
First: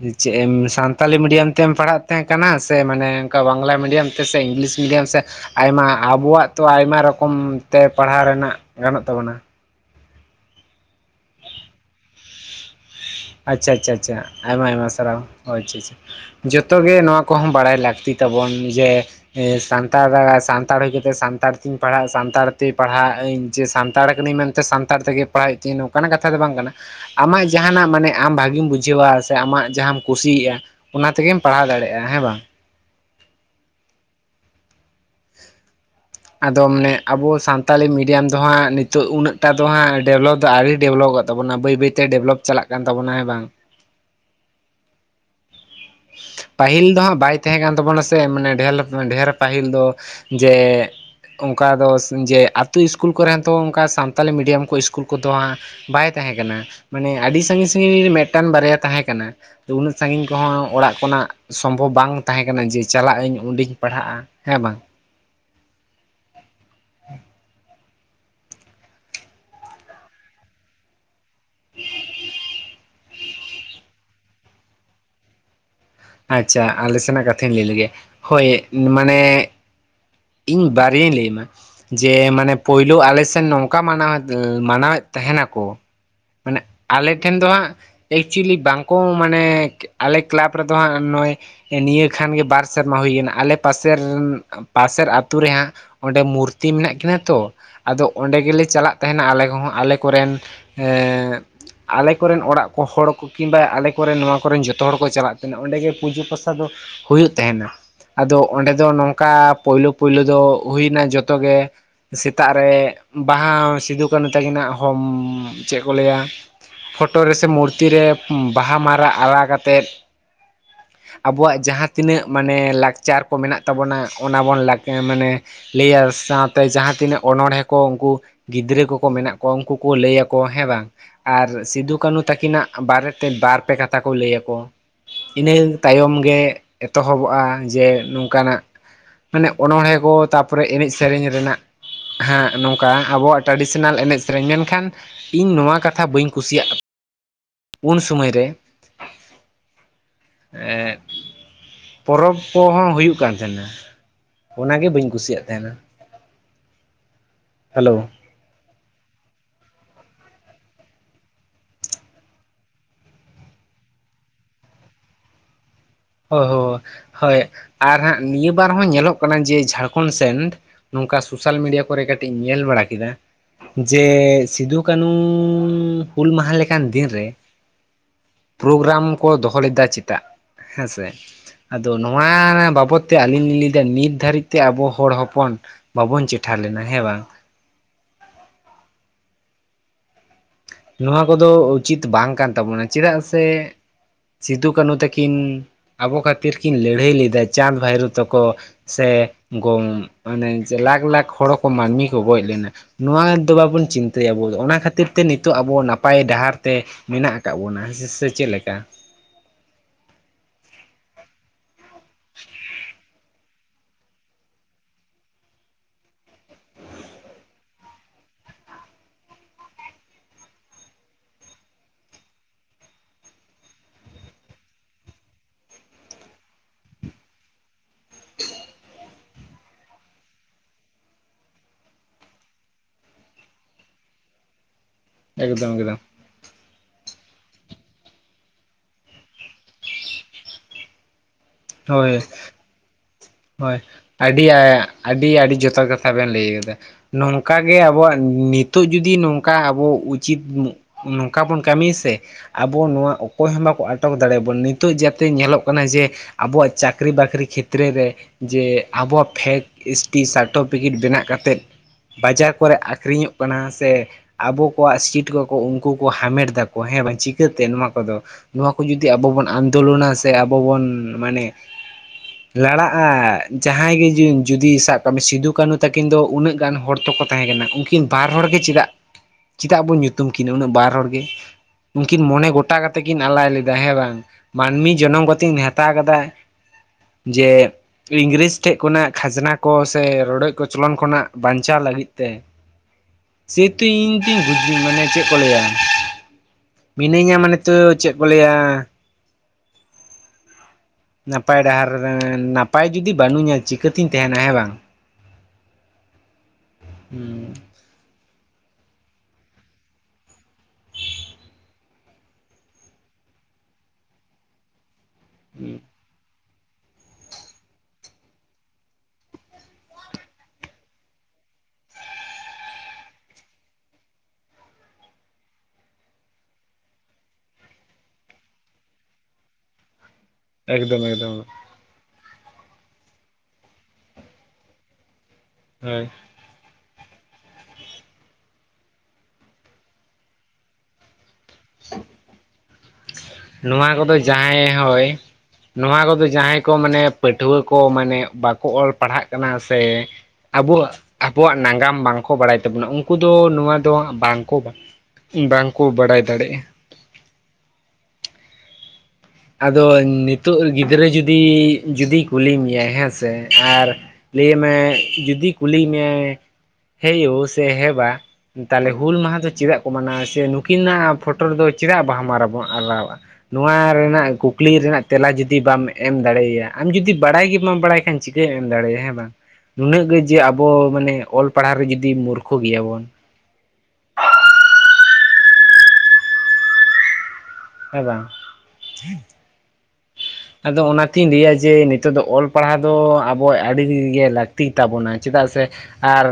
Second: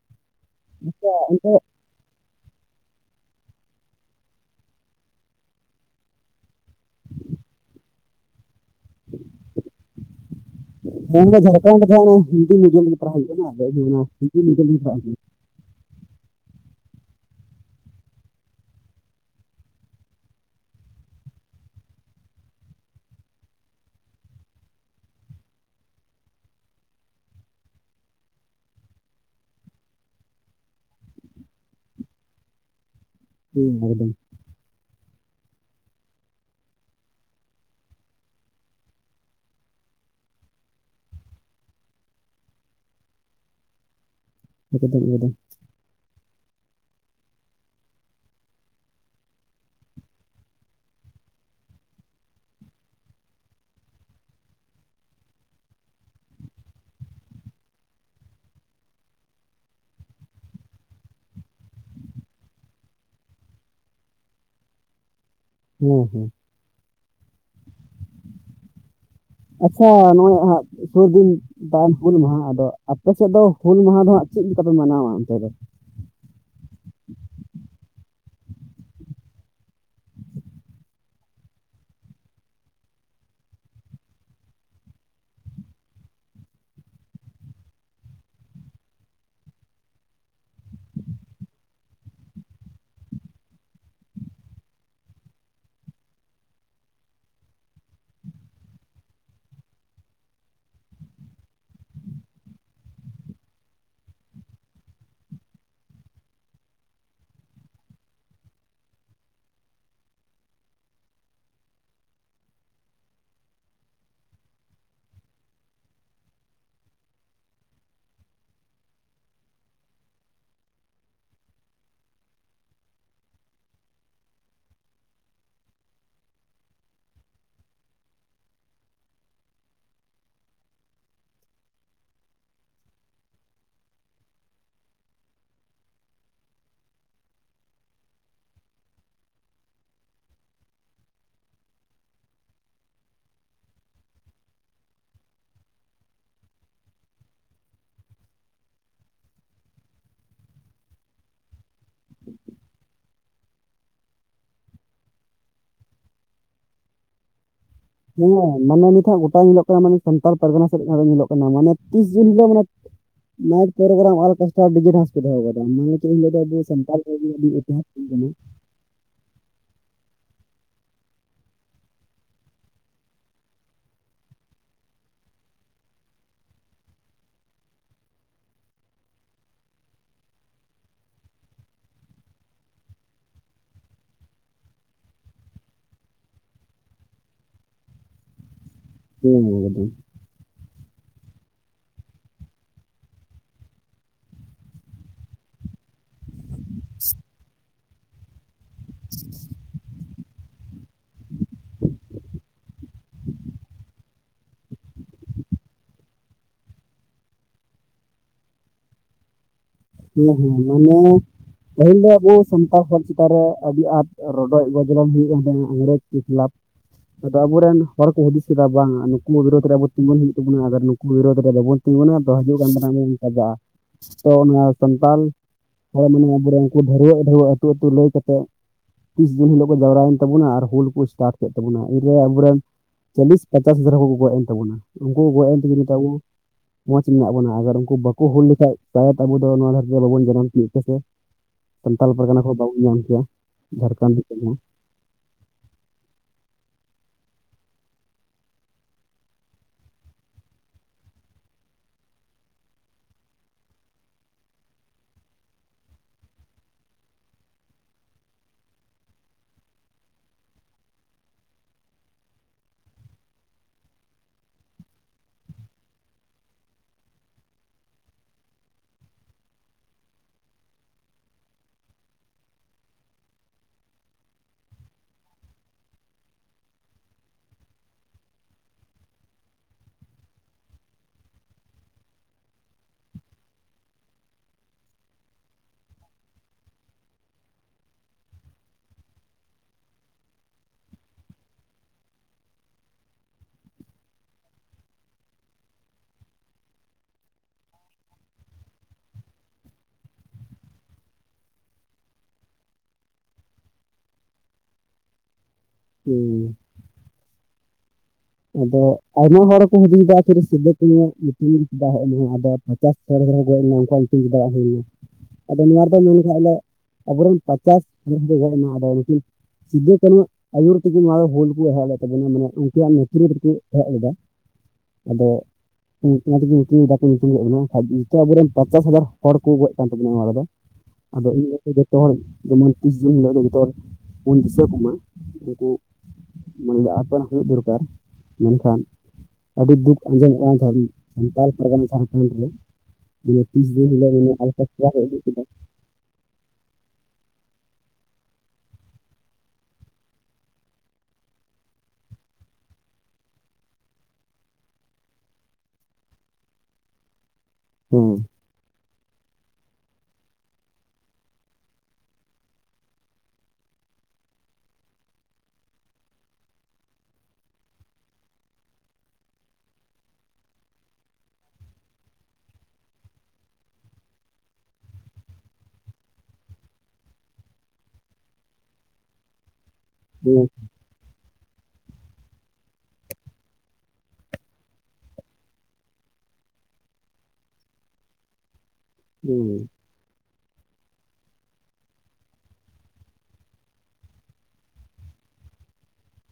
ᱟᱸ ᱪᱮᱜ ᱮᱢ ᱥᱟᱱᱛᱟᱞᱤ ᱢᱤᱰᱤᱭᱟᱢ ᱚᱱᱛᱮ ᱛᱮᱢ ᱯᱟᱲᱦᱟᱜ ᱛᱟᱦᱮᱸ ᱠᱟᱱᱟ ᱥᱮ ᱢᱟᱱᱮ ᱚᱸᱠᱟ ᱵᱟᱸᱜᱽᱞᱟ ᱢᱤᱰᱤᱭᱟᱢ ᱛᱮ ᱥᱮ ᱤᱸᱜᱽᱞᱤᱥ ᱢᱤᱰᱤᱭᱟᱢ ᱥᱮ ᱟᱭᱢᱟ ᱟᱵᱚᱣᱟᱜ ᱛᱚ ᱟᱭᱢᱟ ᱨᱚᱠᱚᱢ ᱛᱮ ᱯᱟᱲᱦᱟᱣ ᱨᱮᱱᱟᱜ ᱜᱟᱱᱚᱜ ᱛᱟᱵᱚᱱᱟ᱾ [inaudible] ᱢᱮᱱ ᱫᱚ ᱡᱟᱨᱠᱷᱟᱱᱰ ᱫᱚ ᱦᱟᱸᱜ ᱦᱤᱱᱫᱤ ᱢᱤᱵᱭᱟᱢ [unintelligible] ᱯᱟᱲᱦᱟᱣ ᱦᱩᱭᱩᱜᱼᱟ, ᱟᱫᱚ [unintelligible] ᱱᱚᱣᱟ ᱦᱤᱸᱫᱤ ᱢᱤᱰᱤᱭᱟᱢ ᱜᱮ ᱯᱟᱲᱦᱟᱣ ᱦᱩᱭᱩᱜ ᱚᱭ ᱪᱷᱟ ᱟᱪᱪᱷᱟ ᱡᱚᱛᱚ ᱜᱮ ᱱᱚᱣᱟ ᱠᱚᱦᱚᱸ ᱵᱟᱲᱟᱭ ᱞᱟᱹᱠᱛᱤ ᱛᱟᱵᱚᱱ ᱡᱮ ᱮᱸ ᱥᱟᱱᱛᱟᱨᱟ ᱥᱟᱱᱛᱟᱲ ᱦᱩᱭ ᱠᱟᱛᱮ ᱥᱟᱱᱛᱟᱲ ᱛᱤᱧ ᱯᱟᱲᱦᱟᱜᱼᱟ, ᱥᱟᱱᱛᱟᱲ ᱛᱮ ᱯᱟᱲᱦᱟᱜ ᱟᱹᱧ ᱪᱮ ᱥᱟᱱᱛᱟᱲ ᱠᱟᱹᱱᱟᱹᱧ ᱢᱮᱱ ᱛᱮ ᱥᱟᱱᱛᱟᱲ ᱛᱮᱜᱮ ᱯᱟᱲᱦᱟᱜ ᱦᱩᱭᱩᱜ ᱛᱤᱧᱟᱹ ᱱᱚᱝᱠᱟᱱᱟᱜ ᱠᱟᱛᱷᱟ ᱫᱚ ᱵᱟᱝ ᱠᱟᱱᱟ, ᱟᱢᱟᱜ ᱡᱟᱦᱟᱸᱱᱟᱜ ᱢᱟᱱᱮ ᱟᱢ ᱵᱷᱟᱜᱤᱢ ᱵᱩᱡᱷᱟᱹᱣᱟ ᱥᱮ ᱟᱢᱟᱜ ᱡᱟᱦᱟᱸᱢ ᱠᱩᱥᱤᱭᱟᱜᱼᱟ ᱚᱱᱟ ᱛᱮᱜᱮᱢ ᱯᱟᱲᱦᱟᱣ ᱫᱟᱲᱮᱭᱟᱜᱼᱟ ᱦᱮᱸ ᱵᱟᱝ? [unintelligible] ᱟᱫᱚ ᱢᱟᱱᱮ ᱟᱵᱚ ᱥᱟᱱᱛᱟᱞᱤ ᱢᱤᱰᱤᱭᱟᱢ ᱫᱚ ᱦᱟᱸᱜ ᱱᱤᱛᱚᱜ ᱩᱱᱟᱹᱜ ᱴᱟᱜ ᱫᱚ ᱦᱟᱸᱜ ᱰᱮᱵᱽᱞᱚᱯ ᱫᱚ ᱟᱹᱣᱨᱤ ᱰᱮᱵᱽᱞᱚᱜᱚᱫ ᱛᱟᱵᱚᱱᱟ ᱵᱟᱹᱭ ᱵᱟᱹᱭ ᱛᱮ ᱰᱮᱵᱽᱞᱚᱯ ᱪᱟᱞᱟᱜ ᱠᱟᱱ ᱛᱟᱵᱚᱱᱟ ᱦᱮᱸ ᱵᱟᱝ? ᱮᱠᱫᱚᱢ ᱮᱫᱚ, ᱯᱟᱹᱦᱤᱞ ᱫᱚ ᱦᱟᱸᱜ ᱵᱟᱭ ᱛᱟᱦᱮᱸ ᱠᱟᱱ ᱛᱟᱵᱚᱱᱟ ᱥᱮ ᱢᱟᱱᱮ ᱰᱷᱮᱞᱚᱯ ᱰᱷᱮᱨ ᱯᱟᱹᱦᱤᱞ ᱫᱚ, ᱡᱮᱻᱜ ᱚᱸᱠᱟ ᱫᱚ ᱥᱮ ᱡᱮ ᱟᱸᱛᱩ ᱤᱥᱠᱩᱞ ᱠᱚᱨᱮ ᱦᱚᱸᱛᱚ ᱚᱸᱠᱟ ᱥᱟᱱᱛᱟᱞᱤ ᱢᱤᱰᱤᱭᱟᱢ ᱠᱚ ᱤᱥᱠᱩᱞ ᱠᱚᱫᱚ ᱦᱟᱸᱜ ᱵᱟᱭ ᱛᱟᱦᱮᱸ ᱠᱟᱱᱟ, ᱢᱟᱱᱮ ᱟᱹᱰᱤ ᱥᱟᱺᱜᱤᱧ ᱥᱟᱺᱜᱤᱧ ᱨᱤᱧ ᱢᱤᱫᱴᱟᱱ ᱵᱟᱨᱭᱟ ᱛᱟᱦᱮᱸ ᱠᱟᱱᱟ, ᱫᱚ ᱩᱱᱟᱹᱜ ᱥᱟᱺᱜᱤᱧ ᱠᱚᱦᱚᱸ ᱚᱲᱟᱜ ᱠᱷᱚᱱᱟᱜ ᱥᱚᱢᱵᱷᱚᱵ ᱵᱟᱝ ᱛᱟᱦᱮᱸ ᱠᱟᱱᱟ ᱡᱮ, ᱪᱟᱞᱟᱜ ᱟᱹᱧ ᱚᱸᱰᱤᱧ ᱯᱟᱲᱦᱟᱜᱼᱟ, ᱦᱮᱸ ᱵᱟᱝ? ᱦᱩᱸ ᱦᱩᱸ᱾ ᱟᱪᱪᱷᱟ ᱱᱚᱜᱼᱚᱭ ᱦᱟᱸᱜ ᱥᱩᱨ ᱫᱤᱱ, ᱫᱟᱱ ᱦᱩᱞ ᱢᱟᱦᱟ ᱟᱫᱚ ᱟᱯᱮ ᱥᱮᱫ ᱫᱚ ᱦᱩᱞ ᱢᱟᱦᱟ ᱫᱚ ᱦᱟᱸᱜ ᱪᱮᱫ ᱞᱮᱠᱟ ᱯᱮ ᱢᱟᱱᱟᱣᱟ ᱚᱱᱛᱮ ᱫᱚ? ᱟᱪᱪᱷᱟ, ᱟᱞᱮ ᱥᱮᱱᱟᱜ ᱠᱟᱛᱷᱟᱧ ᱞᱟᱹᱭ ᱞᱮᱜᱮ, ᱦᱳᱭ ᱢᱟᱱᱮ ᱤᱧ ᱵᱟᱨᱭᱟᱹᱧ ᱞᱟᱹᱭ ᱟᱢᱟ, ᱡᱮ ᱢᱟᱱᱮ ᱯᱩᱭᱞᱳ ᱟᱞᱮ ᱥᱮᱱ ᱱᱚᱝᱠᱟ ᱢᱟᱱᱟᱣᱦᱮᱫ ᱮᱸ ᱢᱟᱱᱟᱣᱮᱫ ᱛᱟᱦᱮᱸ ᱱᱟᱠᱚ ᱢᱟᱱᱮᱜ ᱟᱞᱮ ᱴᱷᱮᱱ ᱫᱚ ᱦᱟᱸᱜ ᱮᱠ ᱪᱩᱞᱤ ᱵᱟᱝᱠᱚ ᱢᱟᱱᱮᱻᱠ ᱟᱞᱮ ᱠᱮᱞᱟᱯ ᱨᱮᱫᱚ ᱦᱟᱸᱜ ᱱᱚᱜᱼᱚᱭ ᱮᱸ ᱱᱤᱭᱟᱹ ᱠᱷᱟᱱ ᱜᱮ ᱵᱟᱨ ᱥᱮᱨᱢᱟ ᱦᱩᱭ ᱮᱱᱟ, ᱟᱞᱮ ᱯᱟᱥᱮ ᱨᱤᱱ ᱯᱟᱥᱮᱨ ᱟᱛᱩ ᱨᱮ ᱦᱟᱸᱜ ᱚᱸᱰᱮ ᱢᱩᱨᱛᱤ ᱢᱮᱱᱟᱜ ᱠᱤᱱᱟ ᱛᱚ, ᱟᱫᱚ ᱚᱸᱰᱮ ᱜᱮᱞᱮ ᱪᱟᱞᱟᱜ ᱛᱟᱦᱮᱸᱱᱟ ᱟᱞᱮ ᱠᱚᱦᱚᱸ ᱟᱞᱮ ᱠᱚᱨᱮᱱ ᱮᱸ ᱟᱞᱮ ᱠᱚᱨᱮᱱ ᱚᱲᱟᱜ ᱠᱚ ᱦᱚᱲ ᱠᱚ ᱠᱤᱢ ᱵᱟᱭ ᱟᱞᱮ ᱠᱚᱨᱮᱱ ᱱᱚᱣᱟ ᱠᱚᱨᱮᱱ ᱡᱚᱛᱚ ᱦᱚᱲ ᱠᱚ ᱪᱟᱞᱟᱜ ᱛᱟᱦᱮᱸᱱᱟ ᱚᱸᱰᱮ ᱜᱮ ᱯᱩᱡᱟᱹ ᱯᱟᱥᱟ ᱫᱚ ᱦᱩᱭᱩᱜ ᱛᱟᱦᱮᱸᱱᱟ᱾ ᱟᱫᱚ ᱚᱸᱰᱮ ᱫᱚ ᱱᱚᱝᱠᱟ ᱯᱳᱭᱞᱚ ᱯᱩᱭᱞᱩ ᱫᱚ ᱦᱩᱭᱮᱱᱟ ᱡᱚᱛᱚ ᱜᱮ, ᱥᱮᱛᱟᱜ ᱨᱮᱻᱮᱜ ᱵᱟᱦᱟ ᱦᱚᱸ ᱥᱤᱫᱩ ᱠᱟᱹᱱᱦᱩ ᱛᱟᱹᱠᱤᱱᱟᱜ ᱦᱚᱸᱻᱢ ᱪᱮᱫ ᱠᱚ ᱞᱟᱹᱭᱟ? ᱯᱷᱳᱴᱳ ᱨᱮ ᱥᱮ ᱢᱩᱨᱛᱤ ᱨᱮᱻᱯ ᱵᱟᱦᱟ ᱢᱟᱨᱟ ᱟᱨᱟᱣ ᱠᱟᱛᱮᱫ ᱟᱵᱚᱣᱟᱜ ᱡᱟᱦᱟᱸ ᱛᱤᱱᱟᱹᱜ ᱢᱟᱱᱮ ᱞᱟᱠᱪᱟᱨ ᱠᱚ ᱢᱮᱱᱟᱜ ᱛᱟᱵᱚᱱᱟᱜ ᱚᱱᱟ ᱵᱚᱱ ᱞᱟᱠ ᱢᱟᱱᱮ ᱞᱟᱹᱭᱟ ᱥᱟᱶᱛᱮ ᱡᱟᱦᱟᱸ ᱛᱤᱱᱟᱹᱜ ᱚᱱᱚᱬᱦᱮᱸ ᱠᱚ ᱩᱸᱠᱩ ᱜᱤᱫᱽᱨᱟᱹ ᱠᱚᱠᱚ ᱢᱮᱱᱟᱜ ᱠᱚᱣᱟ ᱩᱸᱠᱩ ᱠᱚ ᱞᱟᱹᱭ ᱟᱠᱚᱣᱟ, ᱦᱮᱸ ᱵᱟᱝ? ᱟᱨ ᱥᱤᱫᱩ ᱠᱟᱹᱱᱦᱩ ᱛᱟᱹᱠᱤᱱᱟᱜ ᱵᱟᱨᱮᱛᱮ ᱵᱟᱨ ᱯᱮ ᱠᱟᱛᱟ ᱠᱚ ᱞᱟᱹᱭ ᱟᱠᱚᱣᱟ᱾ ᱤᱱᱟᱹᱝ ᱛᱟᱭᱚᱢ ᱜᱮ ᱮᱛᱚᱦᱚᱵᱚᱜᱼᱟ ᱡᱮ ᱱᱚᱝᱠᱟᱱᱟᱜ ᱢᱟᱱᱮ ᱚᱱᱚᱲᱦᱮᱸ ᱠᱚ ᱛᱟᱯᱚᱨᱮ ᱮᱱᱮᱡ ᱥᱮᱨᱮᱧ ᱨᱮᱱᱟᱜ, ᱦᱮᱸᱜ ᱱᱚᱝᱠᱟ ᱟᱵᱚᱣᱟᱜ ᱴᱟᱨᱟᱰᱤᱥᱮᱱᱟᱞ ᱮᱱᱮᱡ ᱥᱮᱨᱮᱧ ᱢᱮᱱᱠᱷᱟᱱ ᱤᱧ ᱱᱚᱣᱟ ᱠᱟᱛᱷᱟ ᱵᱟᱹᱧ ᱠᱩᱥᱤᱭᱟᱜ ᱩᱱ ᱥᱚᱢᱚᱭ ᱨᱮ, ᱮᱸᱻᱫ ᱯᱚᱨᱚᱵᱽ ᱠᱚᱦᱚᱸ ᱦᱩᱭᱩᱜ ᱠᱟᱱ ᱛᱟᱦᱮᱸᱱᱟ, ᱚᱱᱟ ᱜᱮ ᱵᱟᱹᱧ ᱠᱩᱥᱤᱭᱟᱜ ᱛᱟᱦᱮᱸᱱᱟ, ᱦᱮᱞᱳ? ᱦᱮᱸ ᱢᱟᱱᱮ ᱱᱤᱛᱦᱟᱸᱜ ᱜᱚᱴᱟ ᱧᱮᱞᱚᱜ ᱠᱟᱱᱟ ᱢᱟᱱᱮ ᱥᱟᱸᱛᱟᱨ ᱯᱟᱨᱜᱟᱱᱟ ᱥᱮᱫ ᱱᱚᱣᱟ ᱫᱚ ᱧᱮᱞᱚᱜ ᱠᱟᱱᱟ, ᱢᱟᱱᱮ ᱛᱤᱥ ᱡᱩᱱ ᱦᱤᱞᱚᱜ ᱢᱟᱱᱮ ᱱᱟᱭᱤᱴ ᱯᱨᱳᱜᱨᱟᱢ ᱟᱞᱮ ᱯᱟᱥᱴᱟ ᱰᱤᱡᱮ ᱰᱟᱱᱥ ᱠᱚ ᱫᱚᱦᱚ ᱟᱠᱟᱫᱟ ᱢᱟᱱᱮᱼᱼ ᱡ ᱦᱳᱭ ᱵ ᱥᱟᱱᱛᱟᱞ ᱦᱟᱥ [unintelligible] ᱢᱤᱫ ᱵᱟᱨ ᱦᱚᱸ ᱧᱮᱞᱚᱜ ᱠᱟᱱᱟ ᱡᱮ ᱡᱷᱟᱲᱠᱷᱚᱸᱰ ᱥᱮᱱᱫᱷ ᱱᱚᱝᱠᱟ ᱥᱳᱥᱟᱞ ᱢᱤᱰᱤᱭᱟ ᱠᱚᱨᱮ ᱠᱟᱹᱴᱤᱡᱤᱧ ᱧᱮᱞ ᱵᱟᱲᱟ ᱠᱮᱫᱟᱼᱼ ᱡᱮ ᱥᱤᱫᱩ ᱠᱟᱹᱱᱩ ᱦᱩᱞ ᱢᱟᱦᱟ ᱞᱮᱠᱟᱱ ᱫᱤᱱ ᱨᱮᱼᱼ ᱯᱨᱳᱜᱨᱟᱢ ᱠᱚ ᱫᱚᱦᱚ ᱞᱮᱫᱟ ᱪᱮᱫᱟᱜ ᱦᱮᱸᱥᱮ ᱾ ᱟᱫᱚ ᱱᱚᱣᱟ ᱵᱟᱵᱚᱫ ᱛᱮ ᱟᱹᱞᱤᱧ ᱞᱤᱧ ᱞᱟᱹᱭᱫᱟ ᱱᱤᱛ ᱫᱷᱟᱹᱨᱤᱡ ᱛᱮ ᱟᱵᱚ ᱦᱚᱲ ᱦᱚᱯᱚᱱᱼᱼ ᱵᱟᱵᱚᱱ ᱪᱮᱴᱷᱟ ᱞᱮᱱᱟ ᱦᱮᱸ ᱵᱟᱝ ᱾ ᱦᱮᱸ ᱮᱠᱫᱚᱢ ᱱᱚᱣᱟ ᱠᱚᱫᱚ ᱩᱪᱤᱛ ᱵᱟᱝ ᱠᱟᱱ ᱛᱟᱵᱚᱱᱟ ᱪᱮᱫᱟᱜ ᱥᱮᱼᱼ ᱥᱤᱫᱩ ᱠᱟᱹᱱᱦᱩ ᱛᱟᱹᱠᱤᱱᱼᱼ ᱟᱵᱚ ᱠᱷᱟᱹᱛᱤᱨ ᱠᱤᱱ ᱞᱟᱹᱲᱦᱟᱹᱭ ᱞᱮᱫᱟ ᱪᱟᱸᱫᱽ ᱵᱷᱟᱭᱨᱳ ᱛᱟᱠᱚ ᱥᱮ ᱜᱚᱢᱼᱼ ᱢᱟᱱᱮ ᱡᱮ ᱞᱟᱠᱷ ᱞᱟᱠᱷ ᱦᱚᱲ ᱠᱚ ᱢᱟᱹᱱᱢᱤ ᱠᱚ ᱜᱚᱡ ᱞᱮᱱᱟ ᱾ ᱱᱚᱣᱟ ᱫᱚ ᱵᱟᱵᱚᱱ ᱪᱤᱱᱛᱟᱹᱭᱟ ᱟᱵᱚ ᱫᱚ ᱚᱱᱟ ᱠᱷᱟᱹᱛᱤᱨ ᱛᱮ ᱱᱤᱛᱼᱼ ᱛᱚᱜ ᱟᱵᱚ ᱱᱟᱯᱟᱭ ᱰᱟᱦᱟᱨ ᱛᱮ ᱢᱮᱱᱟᱜ ᱟᱠᱟᱜ ᱵᱚᱱᱟ ᱾ ᱦᱮᱸᱥᱮ ᱪᱮᱜᱞᱮᱠᱟ? ᱦᱮᱸ ᱦᱮᱸ ᱢᱟᱱᱮ ᱯᱟᱹᱦᱤᱞ ᱫᱚ ᱟᱵᱚ ᱥᱟᱱᱛᱟᱲ ᱦᱚᱲ ᱪᱮᱛᱟᱱ ᱨᱮ ᱟᱹᱰᱤ ᱟᱴᱼᱼ ᱨᱚᱰᱚᱡ ᱵᱚᱡᱚᱞᱚᱱ ᱦᱩᱭᱩᱜ ᱠᱟᱱ ᱛᱟᱦᱮᱸᱱᱟ ᱤᱝᱨᱮᱡᱽ ᱠᱤ ᱠᱷᱤᱞᱟᱯ ᱾ ᱟᱫᱚ ᱟᱵᱚᱨᱮᱱ ᱦᱚᱲ ᱠᱚ ᱦᱩᱫᱤᱥ ᱠᱮᱫᱟ ᱵᱟᱝᱟ ᱱᱩᱠᱩ ᱦᱚᱸ ᱵᱤᱨᱩᱫᱷ ᱨᱮ ᱟᱵᱚ ᱛᱤᱜᱩᱱ ᱦᱩᱭᱩᱜ ᱛᱟᱵᱚᱱᱟ ᱟᱜᱟᱨ ᱱᱩᱼᱼ ᱵᱤᱨᱳᱫᱷ ᱨᱮ ᱵᱟᱵᱚᱱ ᱛᱤᱸᱜᱩᱱᱟ ᱦᱤᱡᱩᱜ [unintelligible] ᱠᱟᱱ ᱵᱚᱱ ᱠᱟᱡᱟᱜᱼᱟ, ᱛᱚ ᱚᱱᱟᱼᱺ ᱥᱟᱱᱛᱟᱞ, ᱦᱚᱲ ᱢᱮᱱᱟ ᱟᱵᱚ ᱨᱮᱱ ᱩᱱᱠᱩ ᱰᱷᱟᱨᱤᱭᱟᱹᱜ ᱚᱰᱚᱠ ᱟᱹᱛᱩ ᱟᱹᱛᱩ ᱞᱟᱹᱭ ᱠᱟᱛᱮᱫᱼᱼ ᱛᱤᱥ ᱡᱩᱱ ᱦᱤᱞᱳᱜ ᱠᱚ ᱡᱟᱣᱨᱟᱭᱮᱱ ᱛᱟᱵᱚᱱᱟ ᱟᱨ ᱦᱩᱞ ᱠᱚ ᱥᱴᱟᱨᱴ ᱠᱮᱫ ᱛᱟᱵᱚᱱᱟ ᱩᱱᱨᱮ ᱟᱵᱚᱨᱮᱱᱼᱼ ᱪᱚᱞᱞᱤᱥ ᱯᱚᱪᱟᱥ ᱫᱷᱟᱨᱟ ᱦᱚᱲ ᱠᱚ ᱜᱚᱡ ᱮᱱ ᱛᱟᱵᱚᱱᱟ ᱾ ᱩᱱᱠᱩ ᱜᱚᱡ ᱮᱱ ᱮᱠᱫᱚᱢ ᱛᱮᱜᱮ ᱱᱤᱛᱚᱜ ᱮᱠᱫᱚᱢ ᱟᱵᱚᱱ ᱢᱚᱸᱡᱽ ᱢᱮᱱᱟᱜ ᱵᱚᱱᱟ, ᱟᱜᱟᱨ ᱩᱱᱠᱩ ᱵᱟᱠᱚ ᱦᱩᱞ ᱞᱮᱱᱠᱷᱟᱡ ᱥ [unintelligible] ᱟᱵᱚ [unintelligible] ᱛᱚ ᱱᱚᱣᱟ ᱫᱷᱟᱨᱮᱛᱤ ᱫᱚ ᱵᱟᱵᱚᱱ ᱡᱟᱱᱟᱢ ᱠᱮᱛᱮᱜ, ᱥᱮ ᱥᱟᱱᱛᱟᱞ ᱯᱟᱨᱜᱟᱱᱟ ᱠᱚᱦᱚ ᱵᱟᱵᱚᱱ ᱧᱟᱢ ᱠᱮᱭᱟ ᱾ ᱦᱚᱭ ᱟᱹᱰᱤᱭᱟ ᱟᱹᱰᱤ ᱟᱹᱰᱤ ᱡᱚᱛᱷᱟᱛ ᱠᱟᱛᱷᱟ ᱵᱮᱱ ᱞᱟᱹᱭ ᱟᱠᱟᱫᱟ ᱾ ᱱᱚᱝᱠᱟᱜᱮ ᱟᱵᱚᱣᱟᱜ ᱱᱤᱛᱚᱜ ᱡᱩᱫᱤ ᱱᱚᱝᱠᱟ ᱟᱵᱚ ᱩᱪᱤᱛᱼᱼ ᱱᱚᱝᱠᱟ ᱵᱚᱱ ᱠᱟᱹᱢᱤᱭᱟ ᱥᱮᱼᱼ ᱟᱫᱚ ᱱᱚᱣᱟ ᱚᱠᱚᱭ ᱦᱚᱸ ᱵᱟᱠᱚ ᱟᱴᱚᱠ ᱫᱟᱲᱮᱭᱟᱵᱚᱱ ᱱᱤᱛᱚᱜ ᱡᱟᱛᱮ ᱧᱮᱞᱚᱜ ᱠᱟᱱᱟ ᱡᱮᱼᱼ ᱟᱵᱚᱣᱟᱜ ᱪᱟᱹᱠᱨᱤ ᱵᱟᱹᱠᱨᱤ ᱠᱷᱮᱛᱮᱨᱮ ᱨᱮᱼᱼ ᱡᱮ ᱟᱵᱚᱣᱟᱜ ᱯᱷᱮᱠ ᱮᱥ ᱴᱤ ᱥᱟᱨᱴᱚᱯᱤᱠᱮᱴ ᱵᱮᱱᱟᱜ ᱠᱟᱛᱮᱫᱼᱼ ᱞᱟᱡᱟᱣ ᱯᱟᱲᱟ ᱟᱹᱠᱷᱨᱤᱧᱚᱜ ᱠᱟᱱᱟ ᱥᱮᱼᱼ ᱟᱵᱚ ᱠᱚᱣᱟᱜ ᱥᱤᱴ ᱠᱚᱠᱚ ᱩᱱᱠᱩ ᱠᱚ ᱦᱟᱢᱮᱴ ᱫᱟᱠᱚ ᱦᱮᱸ ᱵᱟᱝ ᱪᱤᱠᱟᱹᱛᱮ ᱱᱚᱣᱟ ᱠᱚᱫᱚ ᱾ ᱱᱚᱣᱟ ᱠᱚ ᱡᱩᱫᱤ ᱟᱵᱚ ᱵᱚᱱ ᱟᱱᱫᱳᱞᱚᱱᱟ ᱥᱮ, ᱟᱵᱚ ᱵᱚᱱ ᱢᱟᱱᱮ ᱞᱟᱲᱟᱜᱼᱼ ᱟᱸ ᱡᱟᱦᱟᱸᱭ ᱜᱮ ᱡᱩᱫᱤ ᱥᱟᱵ ᱠᱟᱜ ᱢᱮ ᱥᱤᱫᱩ ᱠᱟᱹᱱᱩ ᱛᱟᱹᱠᱤᱱ ᱫᱚ ᱩᱱᱟᱹᱜ ᱜᱟᱱ ᱦᱚᱲ ᱛᱚᱠᱚ ᱛᱟᱦᱮᱸ ᱠᱟᱱᱟ ᱾ ᱩᱱᱠᱤᱱ ᱵᱟᱨ ᱦᱚᱲᱜᱮ ᱪᱮᱫᱟᱜ ᱪᱮᱫᱟᱜ ᱵᱚᱱ ᱧᱩᱛᱩᱢ ᱠᱤᱱᱟ ᱩᱱᱟᱹᱜ ᱵᱟᱨ ᱦᱚᱲᱜᱮ ᱾ ᱩᱱᱠᱤᱱ ᱢᱚᱱᱮ ᱜᱚᱴᱟ ᱠᱟᱛᱮ ᱠᱤᱱ ᱟᱞᱟᱭ ᱞᱮᱫᱟ ᱦᱮᱸ ᱵᱟᱝ ᱾ ᱢᱟᱹᱱᱢᱤ ᱡᱚᱱᱚᱢ ᱠᱟᱛᱮᱤᱧ ᱱᱮᱦᱛᱟ ᱠᱟᱫᱟ ᱡᱮᱼᱼ ᱤᱝᱨᱮᱡᱽ ᱴᱷᱮᱡ ᱠᱷᱚᱱᱟᱜ ᱠᱷᱟᱡᱽᱱᱟ ᱠᱚ ᱥᱮ ᱨᱚᱰᱚᱡ ᱠᱚᱪᱚᱞᱚᱱ ᱠᱷᱚᱱᱟᱜ ᱵᱟᱧᱪᱟᱣ ᱞᱟᱹᱜᱤᱫ ᱛᱮᱼᱼ ᱥᱮᱛᱩ ᱤᱧ ᱛᱩᱧ ᱵᱩᱡᱽ ᱢᱟᱱᱮ ᱪᱮᱫ ᱠᱚ ᱞᱟᱹᱭᱟ ᱾ ᱢᱤᱱᱟᱹᱧᱟ ᱢᱟᱱᱮ ᱛᱚ ᱪᱮᱫ ᱠᱚ ᱞᱟᱹᱭᱟᱼᱼ ᱱᱟᱯᱟᱭ ᱰᱟᱦᱟᱨ ᱨᱮᱸ ᱱᱟᱯᱟᱭ ᱡᱩᱫᱤ ᱵᱟᱹᱱᱩᱜᱤᱧᱟ ᱪᱤᱠᱟᱹᱛᱤᱧ ᱛᱟᱦᱮᱱᱟ ᱦᱮᱸ ᱵᱟᱝ ᱾ ᱦᱩᱸ ᱦᱩᱸ ᱟᱫᱚ ᱟᱭᱢᱟ ᱦᱚᱲᱠᱚ ᱦᱩᱫᱤᱧᱮᱫᱟ ᱥᱤᱫᱩ ᱠᱟᱹᱱᱩ ᱦᱟᱸᱜ ᱧᱩᱛᱩᱢ ᱪᱤᱠᱟᱹ ᱦᱮᱡ ᱮᱱᱟ ᱟᱫᱚᱼᱼ ᱯᱚᱪᱟᱥ ᱪᱷᱚᱲ ᱦᱚᱲ ᱨᱮᱠᱚ ᱜᱚᱡ ᱮᱱᱟ ᱚᱱᱠᱟᱜ ᱧᱩᱛᱩᱢ ᱪᱮᱫᱟᱜ ᱵᱟᱝ ᱦᱩᱭ ᱞᱮᱱᱟ ᱾ ᱟᱫᱚ ᱱᱚᱣᱟ ᱨᱮᱫᱚ ᱢᱮᱱᱠᱷᱟᱱ ᱟᱵᱚᱨᱮᱱ ᱯᱟᱪᱟᱥ ᱜᱚᱡ ᱮᱱᱟ ᱟᱫᱚ ᱩᱱᱠᱤᱱᱼᱼ ᱥᱤᱫᱩ ᱠᱟᱹᱱᱩ ᱟᱹᱭᱩᱨ ᱛᱮᱜᱮ ᱢᱟ ᱦᱩᱞ ᱠᱚ ᱮᱦᱚᱵ ᱞᱮᱫ ᱛᱟᱵᱚᱱᱟ ᱾ᱢᱟᱱᱮ ᱩᱱᱠᱩᱣᱟᱼᱜ ᱛᱩᱨ ᱨᱮᱠᱚ ᱟᱜ ᱞᱮᱫᱟ ᱟᱫᱚᱼᱼ [inaudible] ᱚᱱᱟᱤ ᱧᱩᱛᱩᱢ ᱫᱟᱠᱚ ᱠᱚ ᱧᱩᱛᱩᱢ ᱠᱮᱫᱮᱫ ᱵᱚᱱᱟ ᱡᱚᱛᱚ [unintelligible] ᱟᱵᱚᱨᱮᱱ ᱯᱚᱪᱟᱥ ᱦᱟᱡᱟᱨ ᱦᱚᱲ ᱠᱚ ᱜᱚᱡ ᱠᱟᱱ ᱛᱟᱵᱚᱱᱟ ᱱᱚᱣᱟ ᱨᱮᱫᱚ ᱮᱠᱫᱚᱢ ᱟᱫᱚ ᱮᱠᱫᱚᱢ ᱤᱧ ᱫᱚ ᱡᱚᱛᱚ ᱦᱚᱲ ᱡᱮᱢᱚᱱ ᱛᱤᱥ ᱡᱩᱱ ᱦᱤᱞᱳᱜ ᱫᱚ ᱡᱚᱛᱚ ᱦᱚᱲ ᱵᱚᱱ ᱫᱤᱥᱟᱹ ᱠᱚᱢᱟ ᱩᱱᱠᱩ ᱦᱚᱭ ᱢᱟᱱᱮ ᱟᱴ [inaudible] ᱦᱩᱭᱩᱜ ᱫᱚᱨᱠᱟᱨ ᱢᱮᱱᱠᱷᱟᱱ, ᱟᱹᱰᱤ ᱫᱩᱠ ᱟᱸᱡᱚᱢᱚᱜᱼᱟ᱾ ᱡᱟᱦᱟᱸ ᱥᱟᱱᱛᱟᱞ ᱯᱟᱨᱜᱟᱱᱟ ᱡᱷᱟᱲᱠᱷᱚᱸᱰ ᱨᱮ ᱜᱩᱨᱩ ᱛᱤᱥᱡᱩᱱ ᱱᱚᱣᱟ ᱠᱚᱫᱚ ᱦᱤᱞᱚᱜ ᱡᱟᱦᱟᱸᱭ ᱟᱞᱠᱟᱴᱨᱟ [inaudible] ᱦᱳᱭ ᱱᱚᱣᱟ ᱠᱚᱫᱚ ᱡᱟᱦᱟᱸᱭ ᱠᱚ ᱢᱟᱱᱮ ᱯᱟᱹᱴᱷᱩᱣᱟᱹ ᱠᱚ ᱢᱟᱱᱮ ᱵᱟᱠᱚ ᱚᱞ ᱯᱟᱲᱦᱟᱜ ᱠᱟᱱᱟ ᱥᱮᱼᱼ ᱟᱵᱚ ᱟᱵᱚᱣᱟᱜ ᱱᱟᱸᱜᱟᱢ ᱵᱟᱝᱠᱚ ᱵᱟᱲᱟᱭ ᱛᱟᱵᱚᱱᱟ ᱩᱱᱠᱩ ᱫᱚ ᱱᱚᱣᱟ ᱫᱚ ᱵᱟᱝᱼᱠᱚ ᱚᱸ ᱵᱟᱝᱼᱠᱚ ᱵᱟᱲᱟᱭ ᱫᱟᱲᱮᱜᱼᱟ᱾ ᱦᱩᱸ ᱾ ᱟᱫᱚ ᱱᱤᱛᱚᱜ ᱜᱤᱫᱽᱨᱟᱹ ᱡᱩᱫᱤ ᱡᱩᱫᱤᱭ ᱠᱩᱞᱤ ᱢᱮᱭᱟᱭ ᱦᱮᱸ ᱥᱮ ᱟᱨᱼᱼ ᱞᱟᱹᱭ ᱢᱟ ᱡᱩᱫᱤ ᱠᱩᱞᱤᱢᱮᱭᱟ ᱦᱮᱭᱳ ᱥᱮ ᱦᱮᱵᱟ᱾ ᱛᱟᱦᱞᱮ ᱦᱩᱞ ᱢᱟᱦᱟ ᱫᱚ ᱪᱮᱫᱟᱜ ᱠᱚ ᱢᱟᱱᱟᱣᱟ ᱥᱮ ᱱᱩᱠᱤᱱᱟᱜ ᱯᱷᱳᱴᱳ ᱨᱮᱫᱚ ᱪᱮᱫᱟᱜ ᱵᱟᱦᱟ ᱢᱟᱨᱟ ᱵᱚᱱ ᱟᱨᱟᱣᱼᱟ᱾ ᱱᱚᱣᱟ ᱨᱮᱱᱟᱜ᱾ ᱠᱩᱠᱞᱤ ᱨᱮᱱᱟᱜ ᱛᱮᱞᱟ ᱡᱩᱫᱤ ᱵᱟᱢ ᱮᱢ ᱫᱟᱲᱮᱭᱟᱭᱟ ᱟᱢ ᱡᱩᱫᱤ ᱵᱟᱲᱟᱭ ᱜᱮ ᱵᱟᱢ ᱵᱟᱲᱟᱭ ᱠᱷᱟᱱ ᱪᱤᱠᱟᱹᱢ ᱮᱢ ᱫᱟᱲᱮᱭᱟᱭᱟ ᱦᱮᱸ ᱵᱟᱝ? ᱱᱩᱱᱟᱹᱜ ᱜᱮ ᱦᱮᱸ ᱡᱮ ᱟᱵᱚ ᱢᱟᱱᱮ ᱚᱞ ᱯᱟᱲᱦᱟᱣ ᱨᱮ ᱡᱩᱫᱤ ᱢᱩᱨᱠᱷᱚ ᱜᱮᱭᱟ ᱵᱚᱱ᱾ ᱠᱷᱟᱸ ᱵᱟᱝ ᱦᱩᱸ [unintelligible] ᱟᱫᱚ ᱚᱱᱟᱛᱮᱧ ᱞᱟᱹᱭᱟ ᱡᱮ ᱱᱤᱛᱚᱜ ᱫᱚ ᱚᱞ ᱯᱟᱲᱦᱟᱣ ᱫᱚ ᱟᱵᱚ ᱟᱹᱰᱤᱜᱮ ᱞᱟᱹᱠᱛᱤ, ᱛᱟᱵᱚᱱᱟ ᱪᱮᱫᱟᱜ ᱥᱮᱼᱼ ᱟᱨ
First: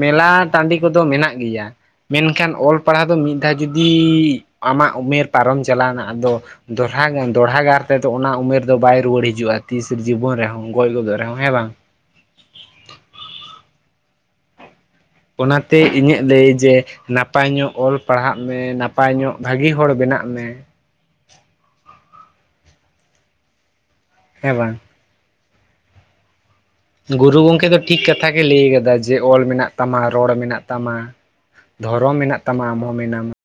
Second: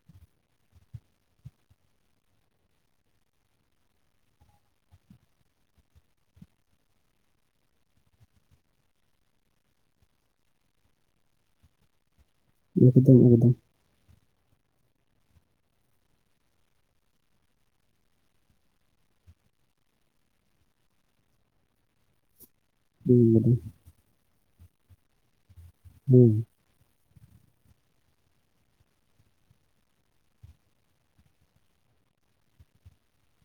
ᱢᱮᱞᱟ ᱴᱟᱹᱰᱤ ᱠᱚᱫᱚ ᱢᱮᱱᱟᱜ ᱜᱮᱭᱟ᱾ ᱢᱮᱱ ᱠᱷᱟᱱ ᱚᱞ ᱯᱟᱲᱦᱟᱣ ᱫᱚ ᱢᱤᱫ ᱫᱷᱟᱣ ᱡᱩᱫᱤ ᱟᱢᱟᱜ ᱩᱢᱮᱨ ᱯᱟᱨᱚᱢ ᱪᱟᱞᱟᱣᱱᱟ ᱟᱫᱚ᱾ ᱫᱚᱬᱦᱟ ᱜᱮᱢ ᱫᱚᱲᱦᱟ ᱜᱟᱨ ᱛᱮᱫᱚ ᱚᱱᱟ ᱩᱢᱮᱨ ᱫᱚ ᱵᱟᱭ ᱨᱩᱣᱟᱹᱲ ᱦᱤᱡᱩᱜᱼᱟ ᱛᱤᱥ ᱡᱤᱵᱚᱱ ᱨᱮᱦᱚᱸ ᱜᱚᱡ ᱜᱚᱫᱚᱜ ᱨᱮᱦᱚᱸ ᱦᱮᱸ ᱵᱟᱝ? ᱮᱠᱫᱚᱢ ᱮᱠᱫᱚᱢ ᱚᱱᱟᱛᱮ ᱤᱧᱟᱹᱜ ᱞᱟᱹᱭ ᱡᱮᱼᱼ ᱱᱟᱯᱟᱭ ᱧᱚᱜ ᱚᱞ ᱯᱟᱲᱦᱟᱜ ᱢᱮ ᱱᱟᱯᱟᱭ ᱧᱚᱜ ᱵᱷᱟᱹᱜᱤ ᱦᱚᱲ ᱵᱮᱱᱟᱜ ᱢᱮ ᱦᱩᱸ ᱦᱮᱸ ᱵᱟᱝ ᱦᱩᱸ ᱜᱩᱨᱩ ᱜᱚᱢᱠᱮ ᱫᱚ ᱴᱷᱤᱠ ᱠᱟᱛᱷᱟ ᱜᱮ ᱞᱟᱹᱭ ᱠᱟᱫᱟ ᱡᱮ ᱚᱞ ᱢᱮᱱᱟᱜ ᱛᱟᱢᱟ ᱨᱚᱲ ᱢᱮᱱᱟᱜ ᱛᱟᱢᱟ᱾ ᱫᱷᱚᱨᱚᱢ ᱢᱮᱱᱟᱜ ᱛᱟᱢᱟ ᱟᱢᱦᱚᱸ ᱢᱮᱱᱟᱢ᱾